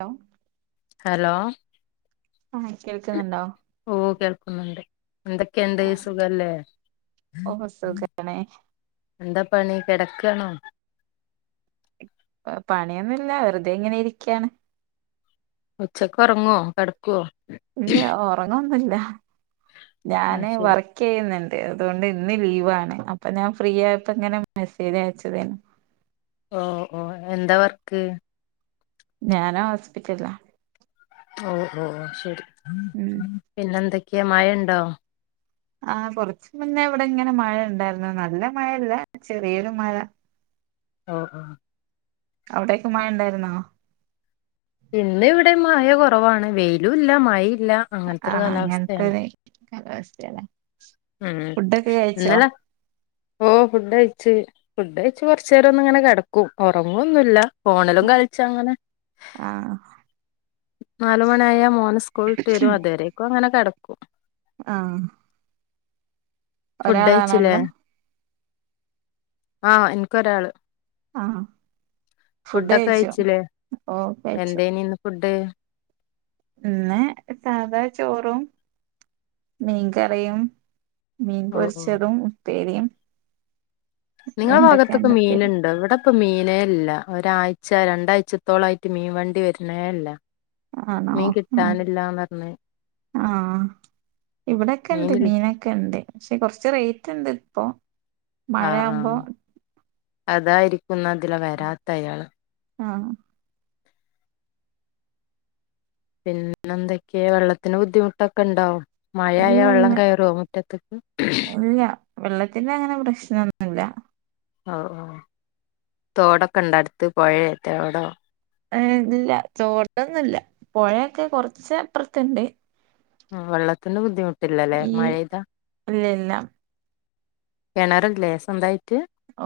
Hello hello ആ കേൾക്ക്ന്ന്ണ്ടോ ഓ കേൾക്കുന്നുണ്ട് എന്തൊക്കെണ്ട് ആ സുഖല്ലേ ഓ സുഖാണ് എന്താ പണി കെടക്കാണോ പണിയൊന്നുല്ല വെറുതെ ഇങ്ങനെ ഇരിക്കാണ് ഉച്ചക്കൊറങ്ങോ കെട്ക്കോ ഇല്ല ഒറങ്ങൊന്നുല്ല ആ ഞാന് ശരി വർ ക്കെയ്യ്ന്ന്ണ്ട് അതോണ്ട് ഇന്ന് ലീവാണ് അപ്പൊ ഞാൻ ഫ്രീയായപ്പോങ്ങനെ മെസ്സേജ് അയച്ചതേന് ഓ ഓ എന്താ വർക്ക് ഞാനാ ഹോസ്പിറ്റല്ലാ ഓ ഓ ഓ ശെരി ഉം പിന്നെന്തൊക്ക്യാ മഴണ്ടോ ആ കൊർച്ച് മുന്നേ ഇവടെങ്ങനെ മഴണ്ടായിരുന്നു നല്ല മഴയല്ല ചെറിയൊരു മഴ ആ ആ അവിടെയൊക്കെ മഴണ്ടായിര്ന്നോ ഇന്ന് വടേം മഴ കൊറവാണ് വെയ്ലും ല്ല മഴേല്ല ആഹ അങ്ങൻത്തൊര് കാലാവസ്ഥ യാല്ലേ ഉം ഇന്നലെ ഓ ഫുഡ് കഴിച്ച് ഫുഡയ്ച്ച് കൊർച്ചേരൊന്ന്ങ്ങനെ കെടക്കും ഒറങൊന്നുല്ല ഫോണിലും കളിച്ചങ്ങനെ ആഹ് നാല് മണിയായ മോന് സ്കൂള്ട്ട് വെരും അത്വെരേക്കും അങ്ങനെ കെടക്കും ആഹ് ഫുഡ് കഴിച്ചില്ലേ ഒരാളാണല്ലേ ആ ഇൻക്കൊരാള് ആ ഫുഡ് ഫുഡൊക്കെ കഴിച്ചോ കഴിച്ചിലെ ഓ കഴിച്ചു എന്തേനി ഇന്ന് ഫുഡ് ഇന്ന് സാധാ ചോറും മീൻകറിയും മീൻ ഓ ഓ പൊരിച്ചതും ഉപ്പേരിം നിങ്ങളെ ഭാഗത്ത്ക്ക് മീന്ണ്ടോ ഇവടെ ഇപ്പൊ മീനേല്ല ഒരാഴ്ച രണ്ടാഴ്ചത്തോളായിട്ട് മീൻ വണ്ടി വെര്ണേല്ല ആണോ ആഹ് പറഞ്ഞ് ആഹ് ഇവിടെക്കെണ്ട് മീനില്ല മീനൊക്കെണ്ട് പക്ഷെ കൊർച്ച് റെയ്റ്റ്ണ്ട് പ്പോ ആ ആ അതായിരിക്കും ന്ന ഇതിലെ വെരാത്തയാള് ആഹ് പിന്നെന്തൊക്കെ വെള്ളത്തിന് ബുദ്ധിമുട്ടൊക്കെണ്ടോ മഴായ ഇല്ല വെള്ളം ഇല്ല കേറോ മുറ്റത്ത്ക്ക് വെള്ളത്തിന്റങ്ങനെ പ്രശ്നൊന്നുല്ല ഓ ഓ തോടൊക്കെണ്ടോ അട്ത്ത് പൊഴേറ്റ വടെ ആ ഇല്ല ചോടൊന്നില്ല പൊഴയൊക്കെ കൊർച്ച് അപ്പർത്ത്ണ്ട് ഉം വെള്ളത്തിന്റെ ബുദ്ധിമുട്ടില്ലല്ലേ ഈ മഴയ്താ ഇല്ല ഇല്ല കെണറില്ലേ സ്വന്തായിട്ട്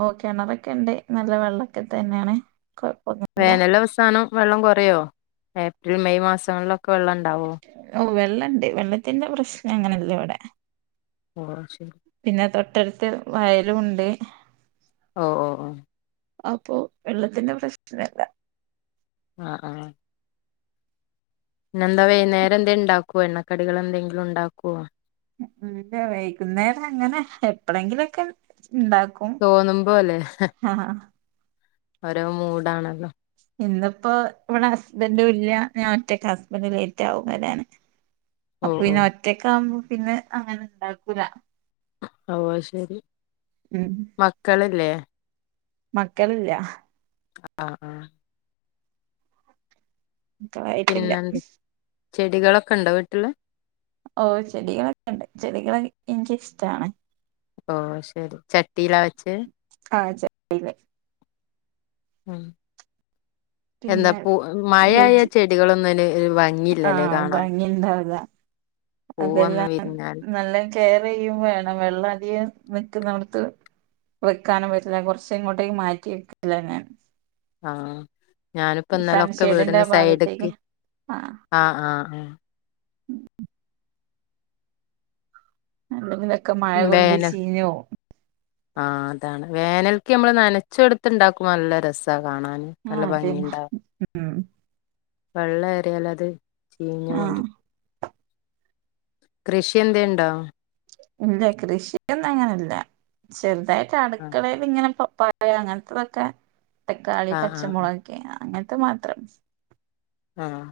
ഓഹ് കെണറൊക്കെണ്ട് നല്ല വെള്ളക്കെ തന്നേണ് കൊഴപ്പൊന്നു വേനലവസാനം വെള്ളം കൊറയോ, ഏപ്രിൽ മെയ് മാസങ്ങളിലൊക്കെ വെള്ളണ്ടാവോ ഓഹ് വെള്ളണ്ട് വെള്ളത്തിന്റെ പ്രശ്നങ്ങനെല്ല വടെ ഓ ശരി - പിന്നെ തൊട്ടടുത്ത് വയലുണ്ട് ഓ ഓ ഓ അപ്പൊ വെള്ളത്തിന്റെ പ്രശ്നല്ല ആഹ് ആഹ് പിന്നെന്താ വൈന്നേരം എന്തേ ണ്ടാക്കോ, എണ്ണക്കടികൾ എന്തെങ്കിലും ണ്ടാക്കോ ല്ല വൈകുന്നേരങ്ങനെ എപ്പളെങ്കിലക്കെ ണ്ടാക്കും തോന്നുമ്പോല്ലേ ഓരോ മൂഡാണല്ലോ ഇന്ന്പ്പോ ഇവിടെ ഹസ്ബൻഡും ഇല്ല, ഞാഒറ്റക്ക ഹസ്ബൻഡ് ലേറ്റാകും വരാന് [inaudible] അപ്പൊ ഓ പിന്നെ ഒറ്റക്കാകുമ്പോ പിന്നെ അങ്ങനെണ്ടാക്കൂല ഓഹ് അത് ശരി ഉം മക്കള്ല്ലേ മക്കള് ല്ല ആഹ് ആഹ് മക്കളായിട്ടില്ല പിന്നെന്താ ചെടികളൊക്കെണ്ടോ വീട്ടില് ഓഹ് ചെടികളൊക്കെണ്ട്. ചെടികളൊക്കെ എൻക്കിഷ്ടാണ് ഓ ശെരി ചട്ടീലാ വെച്ചേ ആഹ് ചട്ടീല് ഉ എന്താ പിന്നെ പു മഴായ വെജി ചെടികളൊന്ന്ന് വാങ്ങി ആഹ് ഭംഗിണ്ടാവുല, പൂവൊന്നും അതെല്ലാം വിരിഞ്ഞാൽ നല്ല- കെയറെയ്യും വേണം വെള്ളധികം നിക്കുന്നോട്ത്ത് വെക്കാനും പറ്റില്ല, കൊർച്ചെങ്ങോട്ടേങ്കു മാറ്റി വെക്കല ഞാൻ ആഹ് ഞാനുപ്പന്നാലൊക്കെ സൺഷെയ്ഡിന്റെ വീടിന് ആ ഭാഗത്തേക്ക് സൈഡ്ക്ക് ആഹ് ആഹ് ആഹ് അല്ലെങ്കിലൊക്കെ മഴകൊണ്ട് വേനൽ ചീഞ്ഞോവും ആഹ് അതാണ്. വേനൽക്ക് നമ്മള് നനച്ചൊട്ത്ത്ണ്ടാക്കുമ്പോ നല്ല രസാ കാണാന് നല്ല ആഹ് അതെ ഭംഗിണ്ടാവും. ഉം വെള്ളേറിയാൽ അത് ചീഞ്ഞു പോവുണ്ട്. ആഹ് കൃഷിന്തേ ണ്ടോ ഇല്ല കൃഷിയൊന്നും അങ്ങനെല്ല ചെർതായിട്ട് ആഹ് അടുക്കളെ ല്ങ്ങനെ പപ്പായ അങ്ങൻത്തതൊക്കെ തക്കാളി ആഹ് ആഹ് പച്ചമുളകൊക്കെ അങ്ങൻത്തെ മാത്രം ആഹ്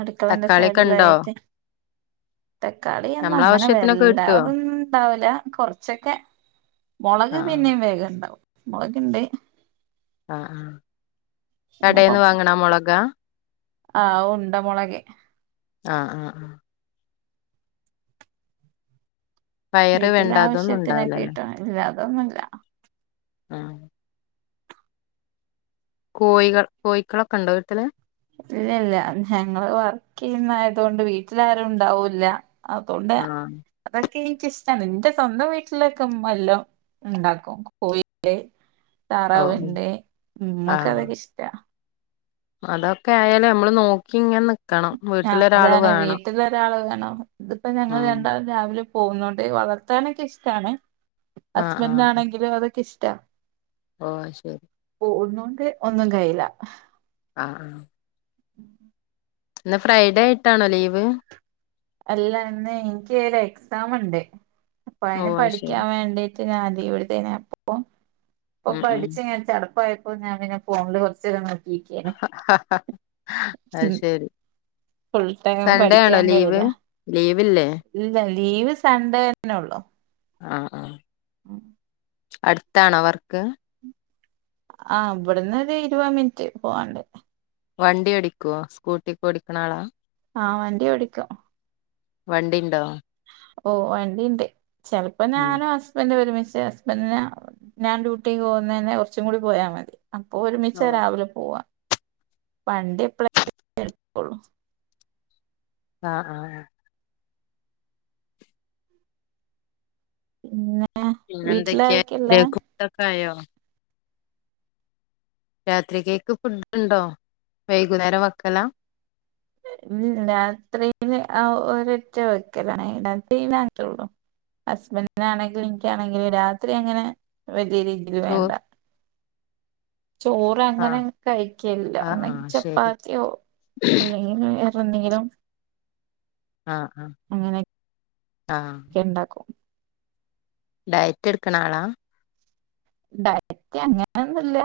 അടുക്കളന്റെ തക്കാളിയൊക്കെ ഇണ്ടോ സൈഡിലായിട്ട് തക്കാളി ഒന്നും അങ്ങനെ ആവശ്യത്തിനൊക്കെ കിട്ടുവോ വല്ലാതൊന്നും ണ്ടാവുല കൊർച്ചൊക്കെ മോളക് ആഹ് പിന്നേ വേഗംണ്ടാവും മുളക്ണ്ടയ് ആഹ് ആഹ് പിന്നെ പ കടേന്ന് വാങ്ങ്ണ മൊളകാ ആഹ് ഉണ്ട മൊളകെ ആഹ ആഹ ആഹ പയറ് വീട്ടിലെ വെണ്ട അതൊന്നും ആവശ്യത്തിനൊക്കെ ഉണ്ടാവില്ലല്ലേ കിട്ടും ഇല്ലാതൊന്നുയില്ല ആഹ കോഴികൾ കോഴക്കളൊക്കെ ഇണ്ടോ വീട്ടില് ഇല്ല ഇല്ല ഞങ്ങള് വർക്ക് ചെയ്യുന്ന ആയതോണ്ട് വീട്ടിൽ ആരും ഇണ്ടാവൂല്ല അതുകൊണ്ട് ആഹ് അതൊക്കെ എനിക്കിഷ്ടാണ് ഇന്റെ സ്വന്തം വീട്ടിലൊക്കെ ഉമ്മ എല്ലും ഉണ്ടാക്കും കോഴിണ്ട് ഓ താറാവ്ണ്ട് മ്മക്ക് ആഹ് അതൊക്കെ ഇഷ്ടാ അതൊക്കെ ആയാലും നമ്മള് നോക്കി ഇങ്ങ ആഹ അതാണ് വീട്ടിൽ ഒരാൾ വേണം ഇതിപ്പോ ഞങ്ങൾ ഉം രണ്ടാൾ രാവിലെ പോകുന്നൊണ്ട് വളർത്താനൊക്കെ ഇഷ്ടാണ് ആഹ് ഹസ്ബൻഡാണെങ്കിലും അതൊക്കെ ഇഷ്ടാ ഓഹ ശെരി പോക്കുന്നൊണ്ട് ഒന്നും കഴില്ല ആഹ [inaudible] ഇന്ന് ഫ്രൈഡേ ആയിട്ടാണോ ലീവ് അല്ല ന്ന് എനിക്ക് ഒരു എക്സാം ഇണ്ട് അപ്പൊ ഓ അതിന് അത് പഠിക്കാൻ ശരി വേണ്ടി ഞാൻ ലീവ് എടുതെനാ അപ്പൊ ഇപ്പൊ ഉം ഉം പഠിച്ചങ്ങനെ ചടപ്പായ അപ്പൊ ഞാൻ പിന്നെ ഫോണില് കുറചേരം ഇങ്ങനെ അഹ് ശെരി ഫുൾ ടൈം സൺഡേ ആണോ പഠിക്കാൻ ലീവ് കഴിയില്ല ലീവില്ലേ ഇല്ല ലീവ് സൺണ്ടേ തന്നെ ഒള്ളു ആഹ [inaudible] അടുതാണോ വർക്ക് ആഹ ഇവിടന്ന് ഒരു ഇരുപത് മിനിറ്റ് പോവാണ്ട് വണ്ടി ഓടിക്കുവോ സ്കൂട്ടിക്കെ ഓടിക്കണ ആളാ ആഹ് വണ്ടി ഓടിക്കും വണ്ടി ഉണ്ടോ ഓഹ വണ്ടിണ്ട് ചെലപ്പോ ഉം ഞാനും ഹസ് ഹസ്ബൻഡ് ഒരുമിച്ച് ഹസ്ബൻന്റിന് ഞാൻ ഡ്യൂട്ടി പോകുന്നെന്റെ കുറച്ചും കൂടി പോയാൽ മതി അപ്പൊ ഒരുമിച്ച രാവിലെ പോവാ വണ്ടി എപ്പളെങ്കിലും എടുക്കുള്ളു ആഹ ആഹ ആഹ പിന്നെ പിന്നെന്തൊക്കെയാ വീട്ടിലാരൊക്കെയുള്ളേ ഉച്ചക്കക് ഫുടൊക്കെ ആയോ രാത്രി കേക്ക് ഫുഡ് ഉണ്ടോ വൈകുന്നേരം വെക്കാല രാത്രിയിൽ ആഹ ഒരൊറ്റ വെക്കലാണ് രാത്രി [unintelligible] ഹസ്ബൻഡിനാണെങ്കിലും ഇനിക്കാണെങ്കിലും രാത്രി അങ്ങനെ വലിയ രീതിയിൽ ചോ വേണ്ട ചോറ് അങ്ങനെ ആഹ് കഴിക്കലില്ല ആഹ് ഒന്നെങ്കിൽ ആഹ് ശരി ചപ്പാത്തിയോ അല്ലെങ്കിൽ ഒന്നെങ്കിലും ആഹ്.. ആഹ അങ്ങനെ ഒക്കെ ഉണ്ടാക്കും ഡയറ്റെടുക്കണ ആളാ ഡയറ്റ് അങ്ങനെയൊന്നുമില്ല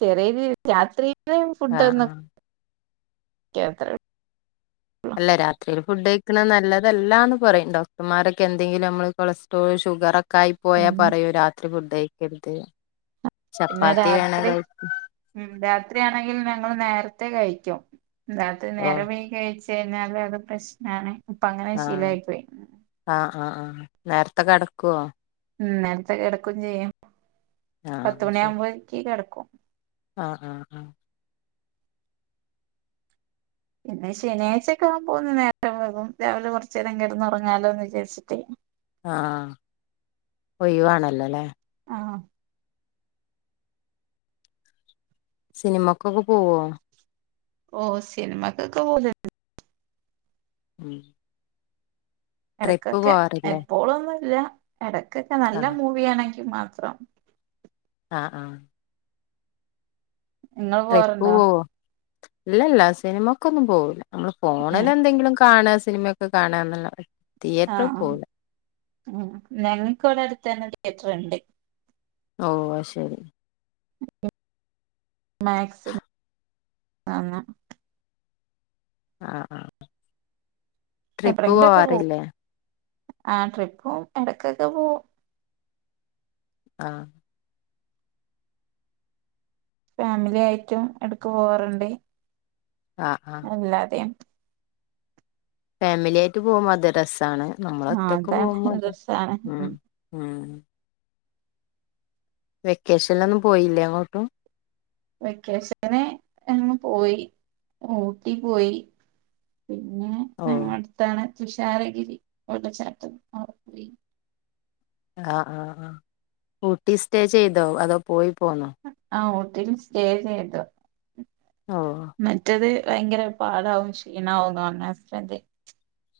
ചെറിയരീതിയിൽ രാത്രിയിൽ [unintelligible] ഫുഡ് ആഹ് [unintelligible] ആഹ് അത്രള്ളൂ അല്ല രാത്രിൽ ഫുഡു കഴിക്കണത് നല്ലതല്ലാന്നു പറയും, ഡോക്ടർമാരൊക്കെയെന്തെങ്കിലും നമ്മള് കൊളസ്ട്രോൾ ഷുഗറൊക്കെ കായിപോയാ ഉം പറയൂ രാത്രി ഫുഡുകഴിക്കരുത് പിന്നെ ചപ്പാത്തി രാത്രി വേണകഴി ഉം രാത്രിയാണെങ്കിൽ ഞങ്ങളു നേരത്തെ കഴിക്കും ഓ രാത്രിനേരം വൈകി കഴിച്ചുകഴിഞ്ഞാലത് പ്രശ്നാണ് അപ്പൊ ആഹ് അങ്ങനെശീലമായി പോയി ആഹ് ആഹ് ആഹ് നേരത്തെ കിടക്കുവോ ഉം നേരത്തെ കിടക്കും ചെയ്യും പത്ത് ആഹ് ശരി മണിയാകുമ്പോഴേക്ക് കിടക്കും ആഹ് ആഹ് പിന്നെ ശനിയാഴ്ചയൊക്കെ ആ കുമ്പോന്നുനേരത്തെ പോകും രാവിലെ കൊറച്ചു നേരം കിടന്നുറങ്ങാലോയെന്നു വിചാരിച്ചിട്ടേ ആഹ് ഒഴിവാണല്ലോ ല്ലേ ആഹ് സിനിമക്കൊക്കെ പോവോ ഓഹ് സിനിമാക്ക് ഒക്കെ പോകലുണ്ട് ഉം ട്രിപ്പ് ഇടയ്ക്കൊക്കെ പോവാറില്ലേ എപ്പോളൊന്നു ല്ല ഇടയ്ക്കൊക്കെ നല്ല ആഹ് മൂവിയാണെങ്കി മാത്രം ആഹ് ആഹ് നിങ്ങൾ ട്രിപ്പു പോവാറുണ്ടോ പോകുവോ ഇല്ലില്ല സിനിമക്കൊന്നും പോവില്ല ഏഹ് നമ്മളുഫോണിൽ എന്തെങ്കിലും കാണ സിനിമയൊക്കെ കാണുന്നുള്ള ആഹ് ആ ഞങ്ങക്കി വിടെയടുത്തുതന്നെ തിയേറ്ററുണ്ട് ഓഹ് അഹ് ശരി മാക്സിമം നന്നാ ആഹ് ആഹ് ട്രിപ്പ് എപ്പളെങ്കിലുക്കെപോവും പോവാറില്ലേ ആ ട്രിപ്പും എടയ്ക്കൊക്കെ പോവും ആഹ് ഫാമിലിയായിട്ടും എടക്കു പോവാറുണ്ടേ ആഹ് ആഹ് അല്ലാതെയും ഫാമിലിയായിട്ടു പോകുമ്പോ തു രസാണ് ആഹ് നമ്മളൊറ്റക്കു പോകുമ്പോ അതാണ് അത് രസാണ് ഉം ഉം വെക്കേഷനിലൊന്നും പോയില്ലേ യെങ്ങോട്ടും വെക്കേഷനിങ്ങനെയങ്ങു പോയി ഊട്ടിപ്പോയി പിന്നെ ഓ നമ്മടുയടുത്താണ് തുഷാരഗിരി വെള്ളചാട്ടം അവിടെപ്പോയി ആഹ് ആഹ് ആഹ് ഊട്ടിയിൽ സ്റ്റേ ചെയ്തോ അതോപോയി പോന്നോ ആഹ്, ഊട്ടിയിൽ സ്റ്റേ ചെയ്തു ഓഹ് മറ്റത് ഭയങ്കരപാടാവും ക്ഷീണാവും പറഞ്ഞു ഹസ്ബന്റ്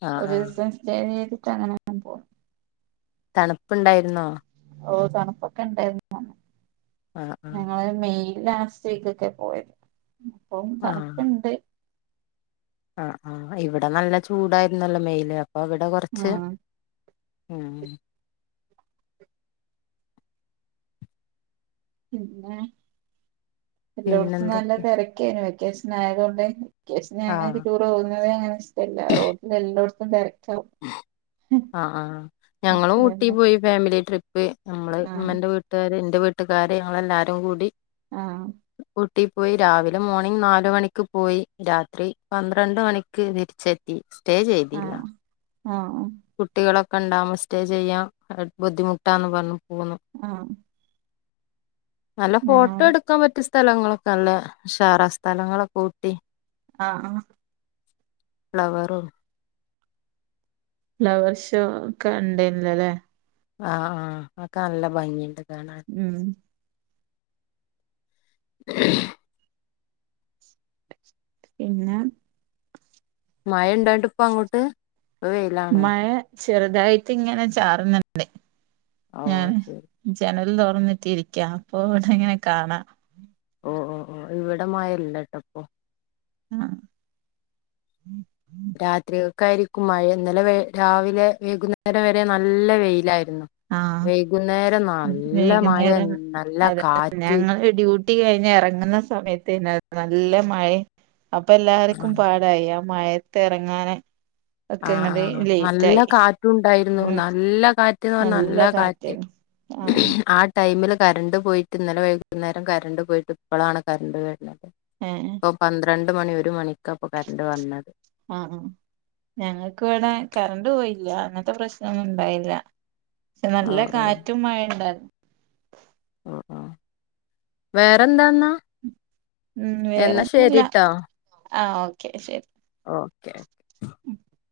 ആഹ് ഒരു ആഹ് ദിസം സ്റ്റേ ചെയ്തിട്ടങ്ങനെ തന്നെ പോവും തണുപ്പുണ്ടായിരുന്നോ ഓ തണുപ്പൊക്കെയുണ്ടായിരുന്നു ആഹ് ആഹ് ഞങ്ങളു മെയ്യ് ലാസ്റ്റുവീക്കൊക്കയാ പോയത് അപ്പം ആഹ് തണുപ്പുണ്ട്. ആഹ് ആഹ് ഇവിടെ നല്ല ചൂടായിരുന്നല്ലോ മെയ്യില് അപ്പൊയിവിടെ ആ കുറച്ച് ഉം പിന്നെ എല്ലോട്ത്തും നല്ല പിന്നെന്തൊക്കെയ തിരക്കായിരുന്നു വെക്കേഷനായതുകൊണ്ട് യെസ് ആഹ് ഞങ്ങൾക്കു ടൂറ് പോകുന്നതെയങ്ങനെയിഷ്ടമല്ല എല്ലായിടത്തും തെരക്കാവും ആഹ് ആഹ് ആ ഞങ്ങളു ഊട്ടി ഹസ്ബൻഡ് പോയി ഫാമിലി ട്രിപ്പ് നമ്മള് ആഹ് ഉമ്മന്റെ വീട്ട വീട്ടുകാര് ഇന്റെ വീട്ടുകാര് ഞങ്ങളെല്ലാവരും കൂടി ആഹ് ആഹ് ഊട്ടീ പോയി രാവിലെ മോണിംഗ് നാല് മണിക്ക് പോയി രാത്രി പന്ത്രണ്ട് മണിക്ക് തിരിച് ത്തി സ്റ്റേ ചെയ്തില്ല ആഹ് ആഹ് കുട്ടികളൊക്കെണ്ടാകുമ്പോ സ്റ്റേ ചെയ്യാൻ ബുദ്ധിമുട്ടാന്ന് പറഞ്ഞു പോന്നു. ആ. നല്ല ഫോട്ടോ എടു ക്കാൻ പറ്റിയ സ്ഥലങ്ങളൊക്കെ നല്ല ഉഷാറാ സ്ഥലങ്ങളൊക്കെ ഊട്ടി. ആ, ആ. ഫ്ലവറും. ഫ്ലവർഷോ ഒക്കെ ഉണ്ടെൻലലോ? ആ, ആ, അക്കെ നല്ല ഭംഗിണ്ട് കാണാൻ. ഉം. [unintelligible] [inaudible] പിന്നെ. മഴ ണ്ടോന്നട്ട്പ്പങ്ങോട്ട്. മഴ ചെറുതായിട്ട്ങ്ങനെ ചാറുന്നുണ്ട്, ഓ ഏഹ്. ശരി ജനൽ തുറന്നിട്ടിരിക്കാ അപ്പോ ഇങ്ങനെ കാണ ഓ, ഓ, ഓ ഇവിടെ മഴ ല്ലട്ടോപ്പോ. ആ. രാത്രിക്കക്കായിരിക്കും മഴ ഇന്നലെ രാവിലെ വൈകുന്നേരം വരെ നല്ല വെയിലായിരുന്നു. ആഹ് വൈകുന്നേരം നല്ല മഴ വൈകുന്നേരം നല്ല അതെ കാറ്റ്. ഞങ്ങള് ഡ്യൂട്ടി കഴിഞ്ഞെറങ്ങുന്ന സമയത്ത് തന്നെ നല്ലമഴ അപ്പോ എല്ലാവർക്കും ആഹ് പാട്ട് തായി ആ, മഴത്തെറങ്ങാന് ആ, ആ നല്ല കാറ്റുണ്ടായിരുന്നു. ഉം നല്ല കാറ്റ് നല്ല കാറ്റ്പറഞ്ഞാൽ, ആഹ് ആ ടൈമില് കറണ്ട് പോയിട്ട് ഇന്നലെ വൈകുന്നേരം കറണ്ട് പോയിട്ട് പ്പളാണ് കറണ്ട് വര്ണത്. ഏ. പ്പോ പന്ത്രണ്ട് മണി, ഒരു മണിക്കാപ്പോ കറണ്ട് വന്നത്. ആ, ആ. ഞങ്ങൾക്ക് ഇവിടെ കറണ്ട് പോയില്ല. അങ്ങൻത്തെ പ്രശ്നൊന്നും ഉണ്ടായില്ല. പക്ഷേ ഓ നല്ല ഓ കാറ്റും മഴയുംണ്ടായിരുന്നു. ഓ, ഓ, വേറെന്താന്നാ എന്നാ ശരിട്ടോ. ആ, ഓക്കെ ശരി. ഓക്കെ. ഉം [inaudible]